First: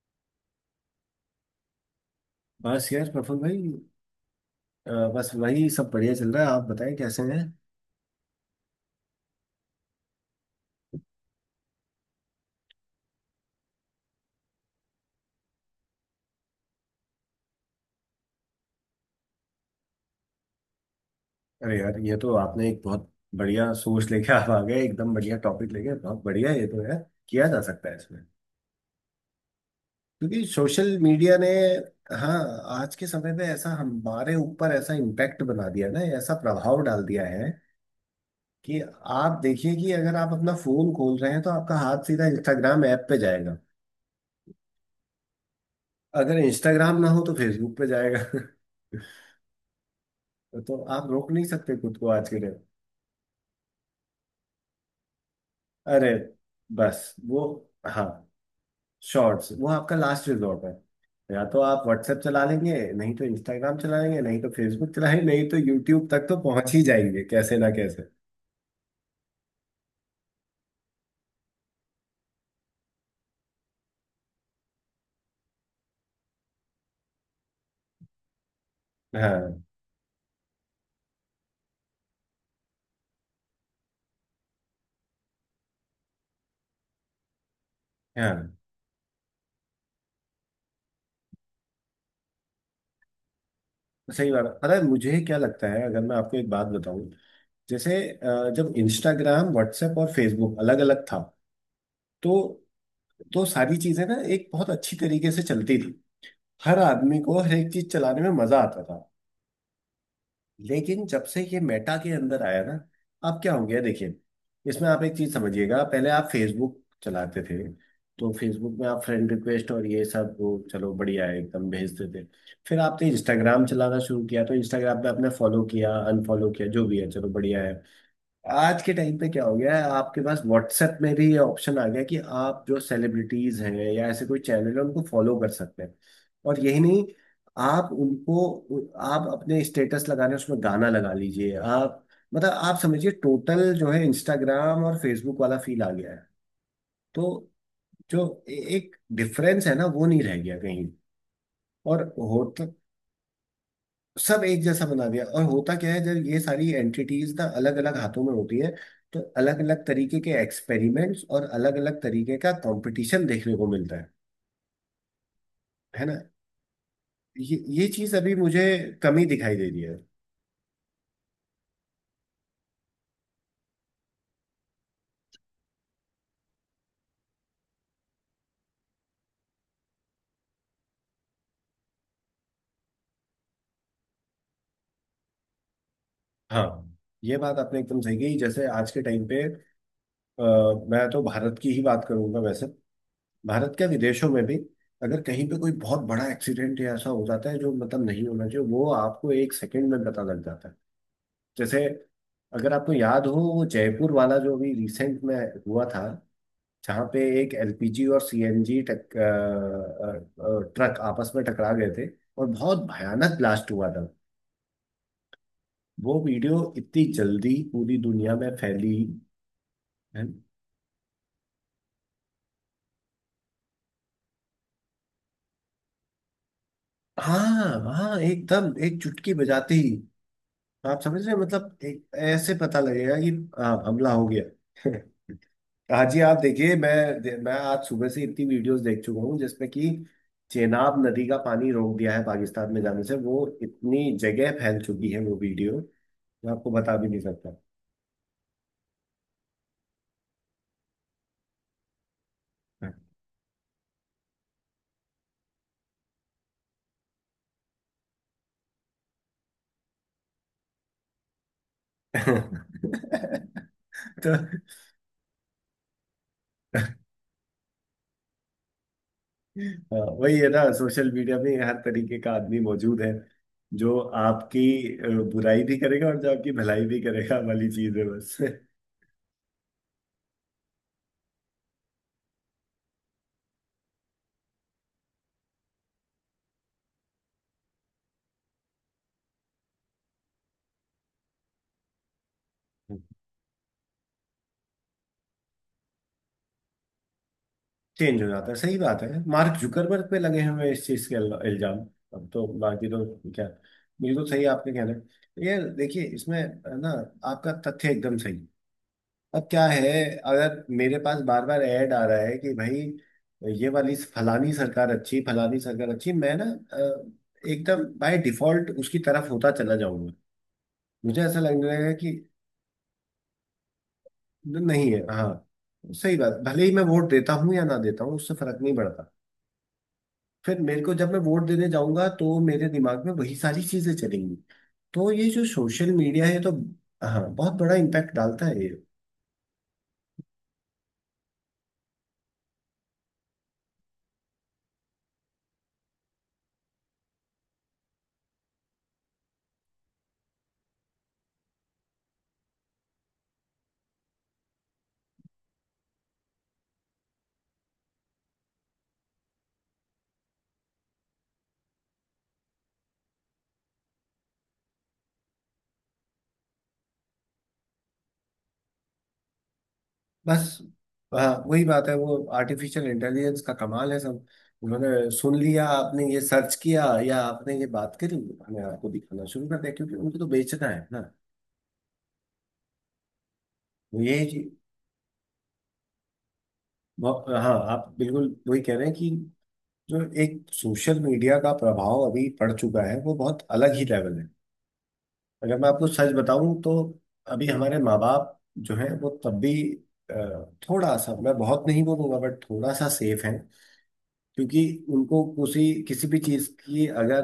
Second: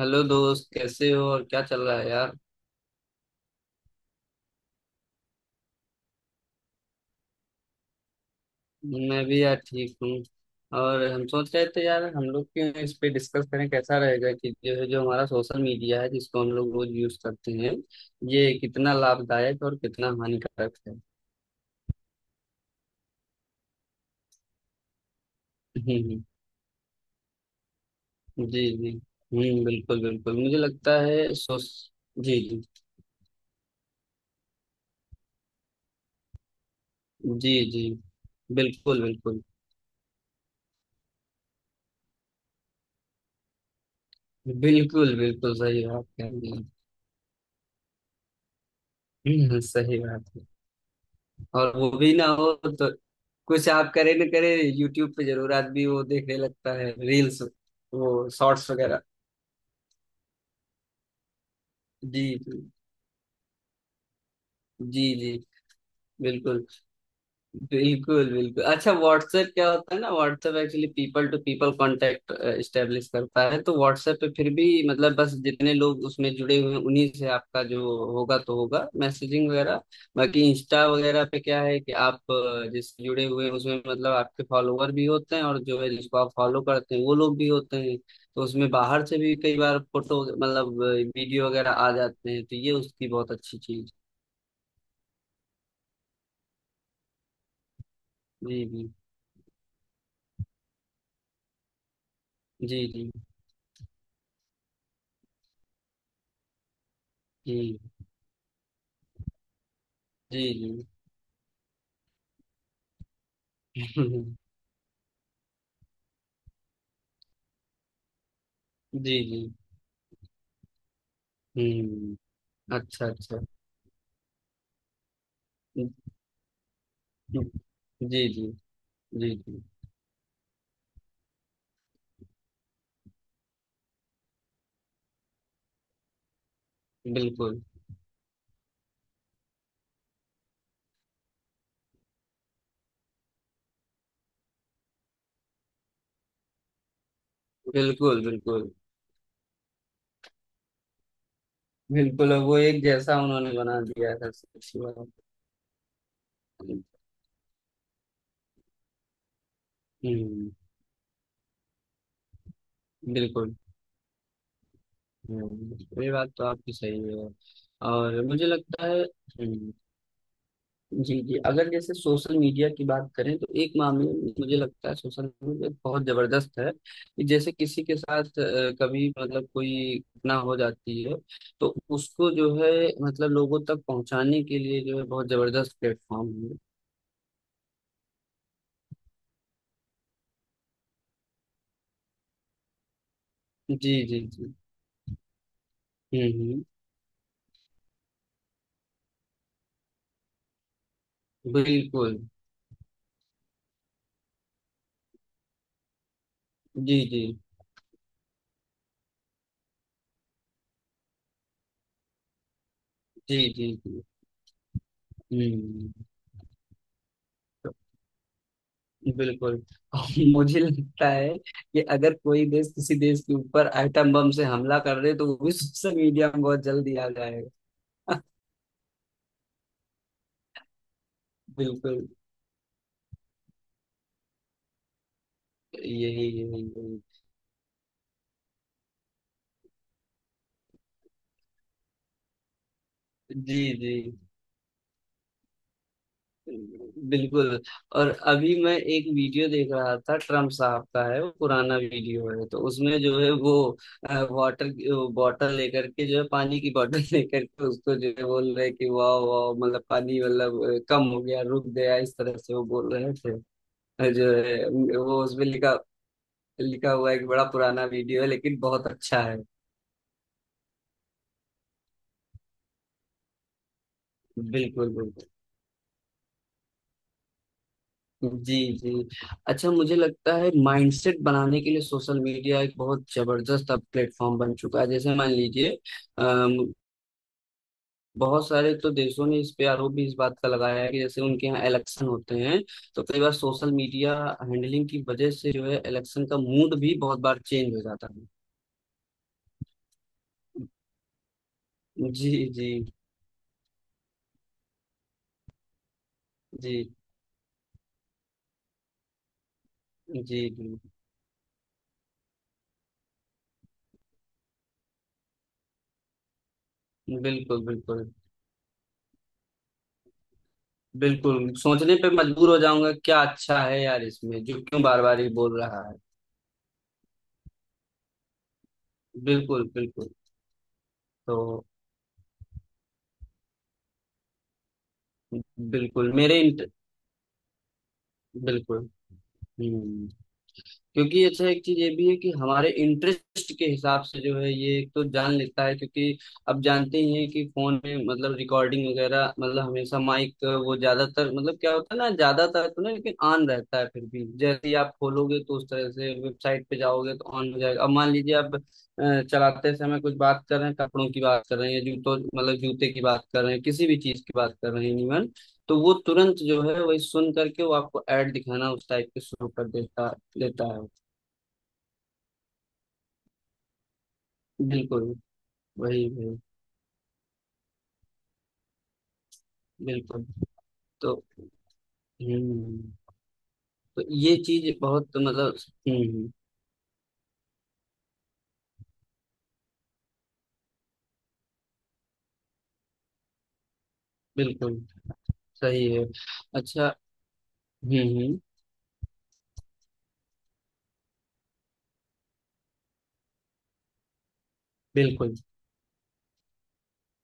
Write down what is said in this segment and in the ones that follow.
Hello दोस्त, कैसे हो और क्या चल रहा है यार। बस यार प्रफुल भाई। बस वही सब बढ़िया चल रहा है। आप बताएं कैसे हैं? मैं भी यार ठीक हूँ। और हम सोच रहे थे यार, हम लोग क्यों इस पे डिस्कस करें, कैसा रहेगा कि जो है जो हमारा सोशल मीडिया है, जिसको हम लोग रोज यूज करते हैं, ये कितना लाभदायक और कितना हानिकारक है। अरे यार, ये तो आपने एक बहुत बढ़िया सोच लेके आप आ गए। एकदम बढ़िया टॉपिक लेके, हम्म, बहुत हम्म। बढ़िया है ये तो यार, किया जा सकता है इसमें। जी जी। बिल्कुल बिल्कुल, क्योंकि मुझे सोशल लगता है मीडिया ने, सोश हाँ, जी आज के समय में ऐसा हमारे ऊपर ऐसा इम्पैक्ट बना दिया ना, ऐसा प्रभाव डाल दिया जी है जी। जी कि बिल्कुल आप बिल्कुल। देखिए कि अगर आप अपना फोन खोल रहे हैं तो आपका हाथ सीधा इंस्टाग्राम ऐप पे जाएगा। बिल्कुल बिल्कुल सही बात कह अगर रही हैं। इंस्टाग्राम ना हो तो फेसबुक पे जाएगा। सही बात है। तो आप रोक नहीं सकते और वो खुद को भी ना आज के हो डेट। तो कुछ आप करे न करे, यूट्यूब पे जरूर आदमी वो अरे, देखने लगता है बस रील्स, वो, हाँ, वो शॉर्ट्स वगैरह। शॉर्ट्स वो आपका लास्ट रिजॉर्ट है। या तो आप व्हाट्सएप जी चला जी लेंगे, नहीं तो इंस्टाग्राम चला लेंगे, नहीं तो फेसबुक जी चलाएंगे, जी। नहीं तो यूट्यूब तक तो बिल्कुल। पहुंच ही जाएंगे कैसे ना कैसे। बिल्कुल बिल्कुल। अच्छा, व्हाट्सएप क्या होता है ना, WhatsApp actually people to people contact establish करता है, तो व्हाट्सएप पे फिर भी मतलब बस जितने लोग उसमें जुड़े हुए हैं उन्हीं से आपका जो होगा तो होगा, मैसेजिंग हाँ वगैरह। बाकी इंस्टा वगैरह पे क्या है कि आप जिससे जुड़े हुए हैं उसमें मतलब आपके फॉलोवर भी होते हैं, और जो है जिसको आप फॉलो करते हैं वो लोग भी होते हैं, तो हाँ, उसमें बाहर से भी कई बार फोटो, मतलब वीडियो वगैरह आ जाते हैं, तो ये उसकी बहुत अच्छी चीज। सही बात है। पता है मुझे क्या लगता है, अगर मैं आपको एक बात बताऊं, जैसे जी जब जी इंस्टाग्राम, व्हाट्सएप और फेसबुक अलग अलग था, तो जी जी सारी चीजें ना एक बहुत अच्छी तरीके से चलती थी। हर आदमी को हर एक जी चीज चलाने में मजा आता था। जी लेकिन जब से ये मेटा के अंदर आया ना, अब क्या हो गया देखिए। जी इसमें आप एक चीज समझिएगा, पहले आप फेसबुक चलाते थे तो फेसबुक में आप जी, फ्रेंड जी। रिक्वेस्ट और ये सब वो, चलो बढ़िया है, एकदम भेजते हुँ, थे। फिर अच्छा, आपने अच्छा। इंस्टाग्राम चलाना शुरू किया तो इंस्टाग्राम पे आपने फॉलो हुँ, किया, अनफॉलो किया, जो भी है, चलो हुँ। बढ़िया है। जी, जी। आज के टाइम पे जी, क्या हो जी। गया है, आपके पास व्हाट्सएप में भी ये ऑप्शन आ गया है कि आप जो सेलिब्रिटीज हैं या ऐसे कोई चैनल है उनको फॉलो कर सकते हैं। और यही नहीं, बिल्कुल, आप उनको आप अपने स्टेटस लगाने उसमें गाना लगा लीजिए आप। मतलब आप समझिए, टोटल जो है इंस्टाग्राम और फेसबुक वाला फील आ गया है। तो बिल्कुल, जो बिल्कुल। एक डिफरेंस है ना, वो नहीं रह गया कहीं। और बिल्कुल, अब वो होता, एक जैसा उन्होंने बना दिया है, सब सबसे एक अच्छी जैसा बना बात। दिया, और होता क्या है, जब ये सारी एंटिटीज ना अलग अलग हाथों में होती है तो अलग अलग तरीके के हुँ, एक्सपेरिमेंट्स और अलग अलग तरीके का कंपटीशन बिल्कुल। देखने को मिलता है हुँ, है ये ना। बात तो आपकी सही है। ये चीज और अभी मुझे मुझे लगता है कमी दिखाई दे हुँ। रही है। जी जी, अगर जैसे सोशल मीडिया की बात करें तो एक मामले में मुझे लगता है सोशल मीडिया बहुत जबरदस्त है कि जैसे किसी के साथ कभी मतलब कोई घटना हो जाती है, तो उसको जो है मतलब लोगों तक पहुंचाने के लिए जो है बहुत जबरदस्त प्लेटफॉर्म है। हाँ, ये बात आपने एकदम सही कही, जैसे आज के टाइम पे अ, मैं तो भारत की ही बात करूंगा, वैसे भारत क्या, जी जी विदेशों में जी। भी, अगर कहीं पे कोई बहुत बड़ा हम्म। एक्सीडेंट या ऐसा हो जाता है जो मतलब नहीं होना चाहिए, वो आपको एक सेकंड में पता लग जाता है। जैसे बिल्कुल। अगर आपको याद हो वो जयपुर वाला जो भी रिसेंट में हुआ था, जी जहाँ पे जी एक एलपीजी और सीएनजी टक अ, अ, अ, ट्रक आपस में टकरा गए थे और बहुत भयानक जी जी ब्लास्ट हुआ जी। था। हम्म। वो वीडियो इतनी जल्दी पूरी दुनिया में फैली बिल्कुल और है। मुझे लगता है कि अगर कोई देश किसी देश के ऊपर आइटम बम से हमला कर दे, तो वो भी सोशल मीडिया में बहुत जल्दी आ जाएगा। हाँ हाँ, एकदम एक चुटकी बजाते ही। आप समझ रहे हैं? मतलब बिल्कुल। एक ऐसे पता लगेगा कि हाँ, हमला हो गया। यही हाँ जी, आप यही देखिए, यही। मैं आज सुबह से इतनी वीडियोस देख चुका हूँ जिसमें कि चेनाब नदी का पानी रोक दिया है पाकिस्तान में जाने से, वो जी जी। इतनी जगह फैल चुकी है वो वीडियो, मैं आपको बता भी नहीं सकता। बिल्कुल। और अभी मैं एक वीडियो देख रहा था, ट्रम्प साहब का है, वो पुराना वीडियो है, तो उसमें जो है वो वाटर बॉटल लेकर के, जो है, पानी की बॉटल लेकर के उसको जो है बोल रहे हैं कि वाह वाह, मतलब पानी मतलब कम हो गया, रुक गया, इस तरह से वो बोल रहे थे। तो जो है वो उसमें लिखा लिखा हुआ है कि बड़ा पुराना वीडियो है, लेकिन बहुत अच्छा है। हाँ, वही है ना, सोशल मीडिया में हर तरीके का आदमी मौजूद है जो आपकी बिल्कुल अ, बिल्कुल। बुराई भी करेगा और जो आपकी भलाई भी करेगा, वाली चीज है बस। जी जी। अच्छा, मुझे लगता है माइंडसेट बनाने के लिए सोशल मीडिया एक बहुत जबरदस्त अब प्लेटफॉर्म बन चुका है, जैसे मान लीजिए अम, बहुत सारे तो देशों ने इस पे आरोप भी इस बात का लगाया है कि जैसे उनके यहाँ इलेक्शन होते हैं, तो कई बार सोशल मीडिया हैंडलिंग की वजह से जो है इलेक्शन का मूड भी बहुत बार चेंज हो जाता चेंज है। हो जाता है, सही बात है। मार्क जुकरबर्ग पे लगे हुए हैं इस चीज के इल्जाम। अब जी तो जी बाकी तो क्या, बिल्कुल सही आपके कहना है, ये देखिए इसमें है ना, जी आपका तथ्य एकदम सही। अब क्या है, जी अगर जी। मेरे पास बार बार ऐड आ रहा है कि भाई ये वाली फलानी सरकार अच्छी, फलानी सरकार अच्छी, मैं ना बिल्कुल एकदम बिल्कुल। बाय डिफॉल्ट उसकी तरफ होता चला जाऊंगा। मुझे बिल्कुल ऐसा लगने लगेगा सोचने पे कि मजबूर हो जाऊंगा, क्या अच्छा है यार इसमें, जो क्यों नहीं, है बार बार ही हाँ, बोल रहा है। सही बात, भले ही मैं वोट देता हूँ या ना देता हूँ उससे फर्क नहीं पड़ता। बिल्कुल बिल्कुल। फिर मेरे को जब मैं वोट तो देने जाऊंगा तो मेरे दिमाग में वही सारी चीजें चलेंगी। तो ये जो सोशल बिल्कुल मीडिया है, मेरे तो इंट हाँ, बहुत बड़ा इम्पैक्ट डालता है ये। बिल्कुल। हम्म क्योंकि अच्छा एक चीज ये भी है कि हमारे इंटरेस्ट के हिसाब से जो है ये एक तो जान लेता है, क्योंकि अब जानते ही हैं कि फोन में मतलब रिकॉर्डिंग वगैरह, मतलब हमेशा माइक वो ज्यादातर, मतलब क्या होता है ना, ज्यादातर तो नहीं लेकिन ऑन रहता है, फिर भी जैसे ही आप खोलोगे तो उस तरह से वेबसाइट पे जाओगे तो ऑन हो जाएगा, अब मान लीजिए आप चलाते समय कुछ बात कर रहे हैं, कपड़ों की बात कर रहे हैं या जूतों मतलब जूते की बात कर रहे हैं, किसी भी चीज की बात कर रहे हैं इवन, तो वो तुरंत जो है वही सुन करके वो आपको ऐड दिखाना उस टाइप के शुरू कर देता बस, देता है। हाँ, वही बात है। वो आर्टिफिशियल इंटेलिजेंस का कमाल है सब। उन्होंने बिल्कुल, सुन लिया, आपने वही ये वही, सर्च किया या आपने ये बात करी, उन्होंने आपको दिखाना शुरू कर दिया क्योंकि उनको बिल्कुल। तो बेचना है ना। तो हम्म, तो तो ये ये चीज़ बहुत मतलब हम्म, हाँ, आप बिल्कुल वही कह रहे हैं कि जो एक सोशल मीडिया का प्रभाव अभी पड़ चुका है वो बहुत अलग ही लेवल है, बिल्कुल अगर मैं सही आपको है। सच बताऊं तो। अच्छा, अभी हमारे माँ हम्म बाप हम्म, जो है, वो तब भी अ, थोड़ा सा, मैं बहुत नहीं बोलूंगा बट थोड़ा सा सेफ है, क्योंकि उनको बिल्कुल, किसी किसी भी चीज की अगर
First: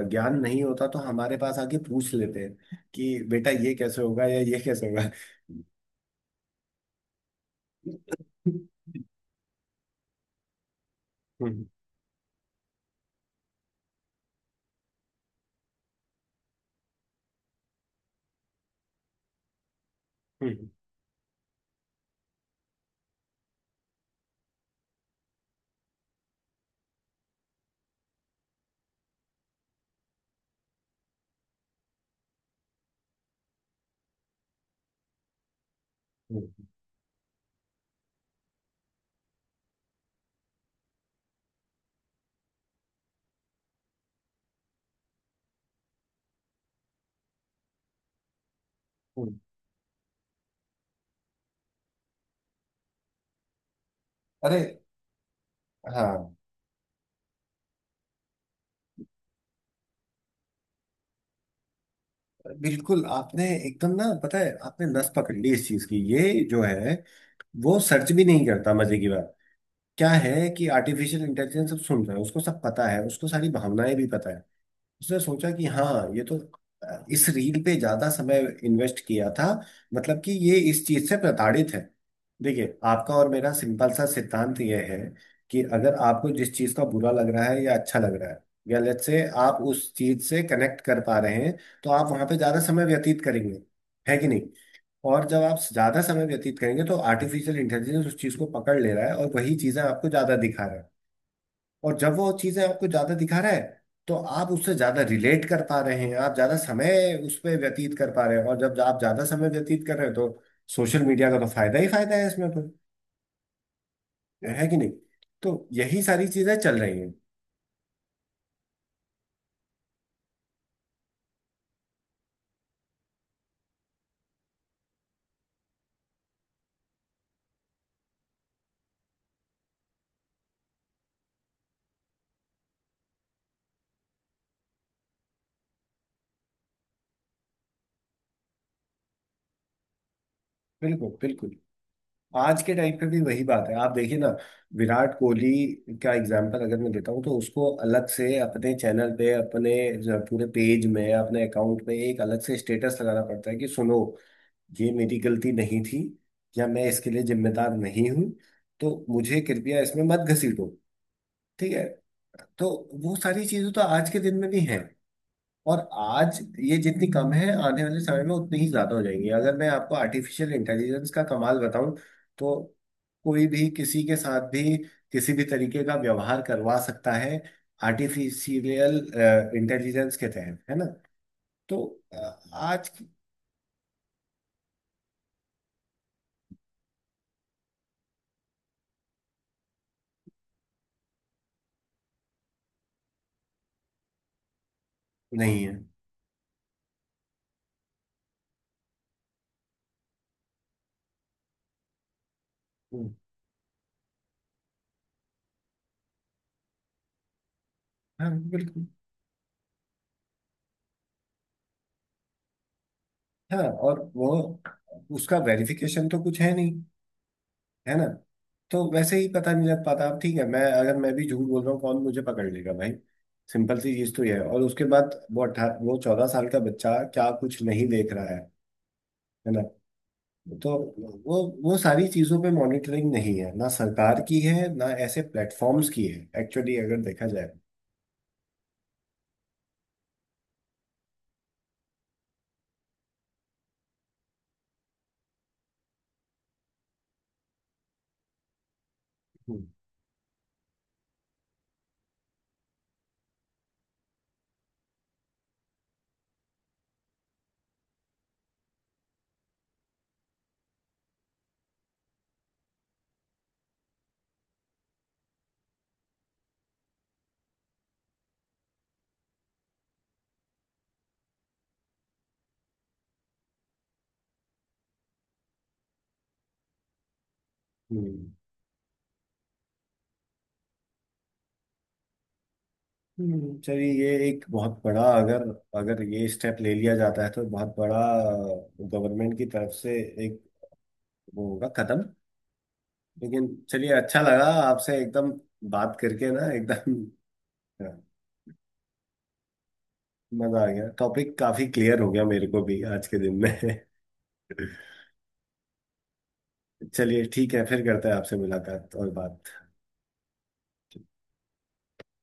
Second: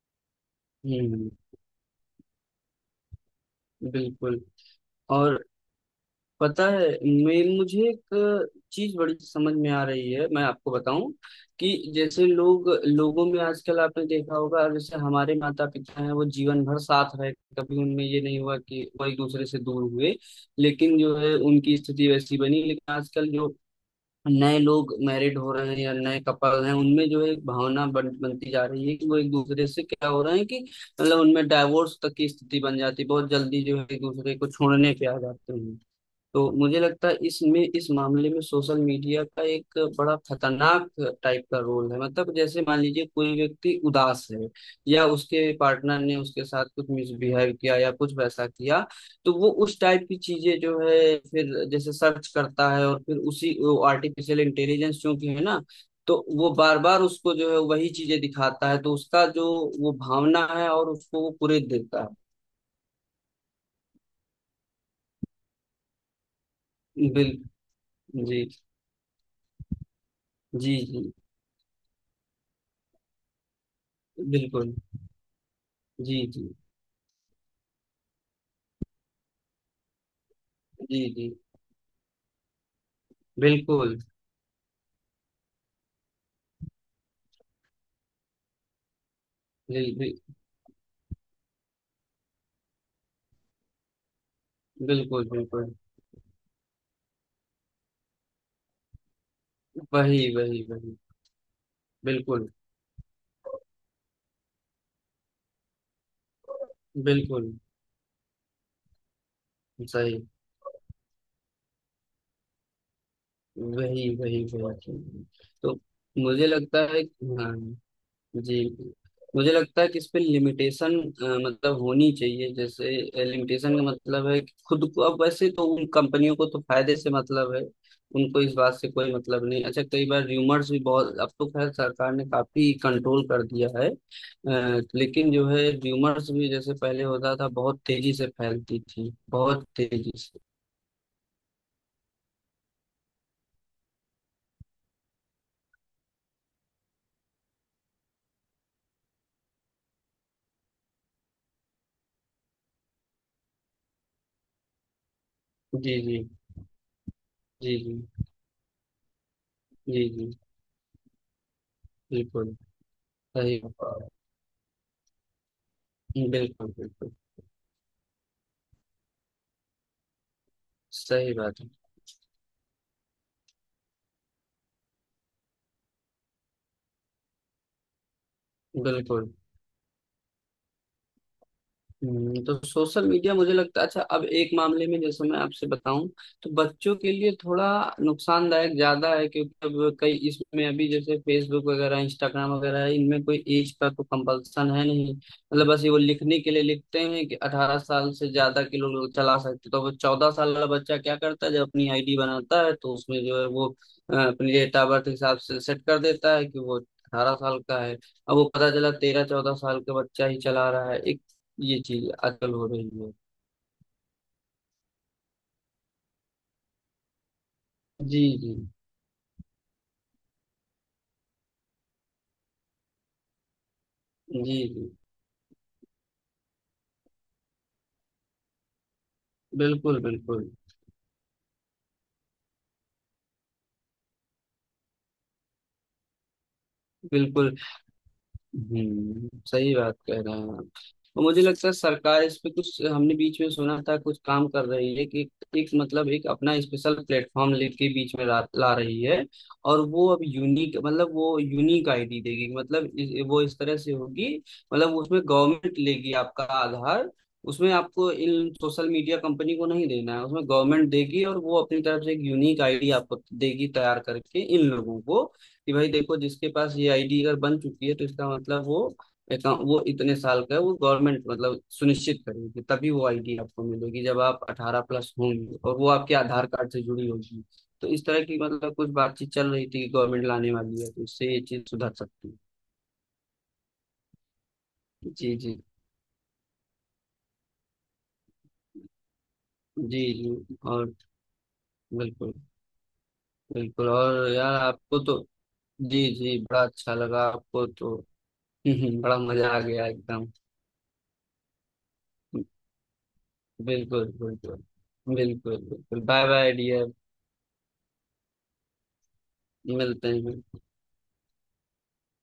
ज्ञान नहीं होता तो हम्म, हमारे पास आके पूछ लेते हैं कि बेटा ये कैसे होगा या बिल्कुल। ये कैसे होगा। और पता है, मैं मुझे एक चीज़ हम्म, बड़ी समझ में आ रही है, मैं आपको बताऊं कि जैसे लोग लोगों में आजकल आपने देखा होगा, जैसे हमारे माता पिता हैं, वो जीवन भर साथ रहे, कभी उनमें ये नहीं हुआ कि वो एक दूसरे से दूर हुए। हम्म, लेकिन जो है उनकी स्थिति वैसी बनी, लेकिन आजकल जो नए लोग मैरिड हो रहे हैं या नए कपल हैं, उनमें जो है एक भावना बनती जा रही है कि वो एक दूसरे से क्या हो रहे हैं कि, मतलब उनमें डाइवोर्स तक की स्थिति बन जाती है, बहुत जल्दी जो है एक दूसरे को छोड़ने पे आ जाते हैं। तो हम्म, मुझे लगता है इसमें इस मामले में सोशल मीडिया का एक बड़ा खतरनाक टाइप का रोल है, मतलब जैसे मान लीजिए कोई व्यक्ति उदास है, या उसके पार्टनर ने उसके साथ कुछ मिसबिहेव किया या कुछ वैसा किया, तो हम्म। वो उस टाइप की चीजें जो है फिर जैसे सर्च करता है, और फिर उसी आर्टिफिशियल अरे इंटेलिजेंस चूंकि है ना, तो हाँ, वो बार बार उसको जो है वही चीजें दिखाता है, तो उसका जो वो भावना है और उसको वो पूरे देता बिल्कुल! आपने एकदम ना, पता है, आपने नस पकड़ ली इस चीज की। ये जो है, है बिल वो सर्च भी जी नहीं करता, मजे की बात क्या है, कि जी जी। आर्टिफिशियल इंटेलिजेंस सब सुन रहा है, उसको सब पता है, उसको सारी भावनाएं भी पता है। बिल्कुल। उसने सोचा कि हाँ ये जी तो जी इस रील पे ज्यादा समय इन्वेस्ट किया था, मतलब कि ये इस जी चीज से जी। प्रताड़ित है। देखिए, आपका और मेरा सिंपल बिल्कुल। सा सिद्धांत यह है कि अगर आपको जिस चीज का बुरा लग रहा है या अच्छा लग रहा है या लेट्स से आप जी उस चीज से कनेक्ट कर पा रहे हैं, तो आप वहां पे ज्यादा समय व्यतीत करेंगे, है कि नहीं। और बिल्कुल जब आप बिल्कुल। ज्यादा समय व्यतीत करेंगे तो आर्टिफिशियल इंटेलिजेंस उस चीज को पकड़ ले रहा है, और वही चीजें आपको वही ज्यादा वही दिखा रहा है। वही। और जब वो बिल्कुल चीजें आपको ज्यादा दिखा रहा है, तो आप उससे ज्यादा रिलेट कर पा रहे हैं, आप ज्यादा समय उस बिल्कुल पर व्यतीत कर पा रहे हैं, और जब आप ज्यादा समय व्यतीत कर रहे हैं, सही। तो सोशल मीडिया का तो फायदा ही फायदा है इसमें तो, वही वही है वही। कि नहीं। तो तो यही सारी मुझे चीजें चल लगता रही है। हैं। हाँ। जी। मुझे लगता है कि इस पे लिमिटेशन मतलब होनी चाहिए, जैसे लिमिटेशन का मतलब है कि खुद को अब, वैसे तो उन कंपनियों को तो फायदे से मतलब है, उनको इस बात से कोई मतलब नहीं। अच्छा, कई बार र्यूमर्स भी बहुत, अब तो खैर सरकार ने काफी कंट्रोल कर दिया है, लेकिन जो है र्यूमर्स भी जैसे पहले होता था बहुत तेजी से फैलती थी, बहुत तेजी से। बिल्कुल बिल्कुल, आज के टाइम पे भी वही बात है, आप देखिए ना। विराट कोहली का एग्जांपल अगर मैं देता हूँ, तो उसको अलग से अपने चैनल पे, अपने जो पूरे पेज में, अपने अकाउंट पे एक अलग से स्टेटस लगाना पड़ता है कि सुनो, ये मेरी गलती नहीं जी थी, जी या मैं इसके लिए जिम्मेदार जी जी नहीं हूँ, तो मुझे कृपया इसमें जी मत जी। घसीटो, ठीक है। बिल्कुल तो वो सारी सही। चीजें तो आज के दिन में भी हैं। और आज बिल्कुल ये जितनी बिल्कुल कम है, आने वाले समय में उतनी ही ज्यादा हो जाएंगी, अगर मैं आपको आर्टिफिशियल इंटेलिजेंस का सही कमाल बात है। बताऊं तो। कोई भी किसी के साथ भी किसी भी तरीके का व्यवहार करवा सकता है आर्टिफिशियल बिल्कुल। इंटेलिजेंस के तहत, है ना। तो अ, तो आज सोशल की- मीडिया मुझे लगता है, अच्छा अब एक मामले में जैसे मैं आपसे बताऊं, तो बच्चों के लिए थोड़ा नुकसानदायक ज्यादा है, क्योंकि अब कई इसमें अभी जैसे फेसबुक वगैरह इंस्टाग्राम वगैरह है, इनमें कोई एज का तो कंपल्सन है नहीं, नहीं मतलब है। बस ये वो लिखने के लिए लिखते हैं कि 18 साल से ज्यादा के लोग चला सकते, तो वो 14 साल वाला बच्चा क्या करता है जब अपनी आईडी बनाता है तो हम्म, उसमें जो है वो अपने डेट ऑफ बर्थ के हिसाब से सेट कर देता है कि वो 18 साल का है। हाँ अब वो पता बिल्कुल। चला 13-14 साल का बच्चा ही चला रहा है, एक ये चीज अकल हो रही है। हाँ, और वो, उसका वेरिफिकेशन तो कुछ है नहीं, है ना। जी जी तो वैसे ही पता नहीं लग पाता, अब ठीक है, मैं अगर मैं भी झूठ बोल रहा हूँ, कौन मुझे पकड़ लेगा भाई। सिंपल सी चीज तो ये है। जी और उसके जी। बाद वो 18, वो 14 साल का बच्चा क्या कुछ नहीं देख रहा है ना। बिल्कुल बिल्कुल। तो वो सारी चीजों पे मॉनिटरिंग नहीं है ना, सरकार की है ना ऐसे प्लेटफॉर्म्स की है, एक्चुअली अगर देखा जाए। बिल्कुल। सही बात कह रहे हैं आप। और मुझे लगता है सरकार इस पे, कुछ हमने बीच में सुना था कुछ काम कर रही है कि एक मतलब एक अपना स्पेशल प्लेटफॉर्म लेके बीच में ला रही है, हम्म, और वो अब यूनिक मतलब वो यूनिक आईडी देगी, मतलब वो इस तरह से होगी, मतलब उसमें गवर्नमेंट लेगी आपका आधार, उसमें आपको इन सोशल मीडिया कंपनी को नहीं देना है, उसमें गवर्नमेंट देगी और वो अपनी तरफ से एक यूनिक आईडी आपको देगी तैयार करके इन लोगों को, कि भाई देखो जिसके पास ये आईडी अगर बन चुकी है तो इसका मतलब वो अकाउंट वो इतने साल का है, वो गवर्नमेंट मतलब सुनिश्चित करेगी तभी वो आईडी आपको मिलेगी जब आप 18 प्लस होंगे और वो आपके आधार कार्ड से जुड़ी होगी, तो इस तरह हम्म, की मतलब कुछ बातचीत चल रही थी कि गवर्नमेंट लाने वाली है, तो इससे ये चीज सुधर सकती है। चलिए, ये एक बहुत बड़ा, जी अगर जी अगर ये स्टेप ले लिया जाता है तो बहुत बड़ा, गवर्नमेंट की तरफ से जी जी। एक और वो होगा कदम। बिल्कुल लेकिन बिल्कुल। चलिए, अच्छा और लगा यार आपसे आपको तो एकदम बात जी करके जी, ना, बड़ा अच्छा एकदम। लगा आपको हाँ, तो। बड़ा मजा आ गया एकदम। मजा आ गया। टॉपिक काफी क्लियर हो गया मेरे को भी आज के दिन में। बिल्कुल बिल्कुल। बिल्कुल बिल्कुल। Bye bye dear. चलिए, ठीक है, फिर करते हैं आपसे मुलाकात और बात। मिलते हैं।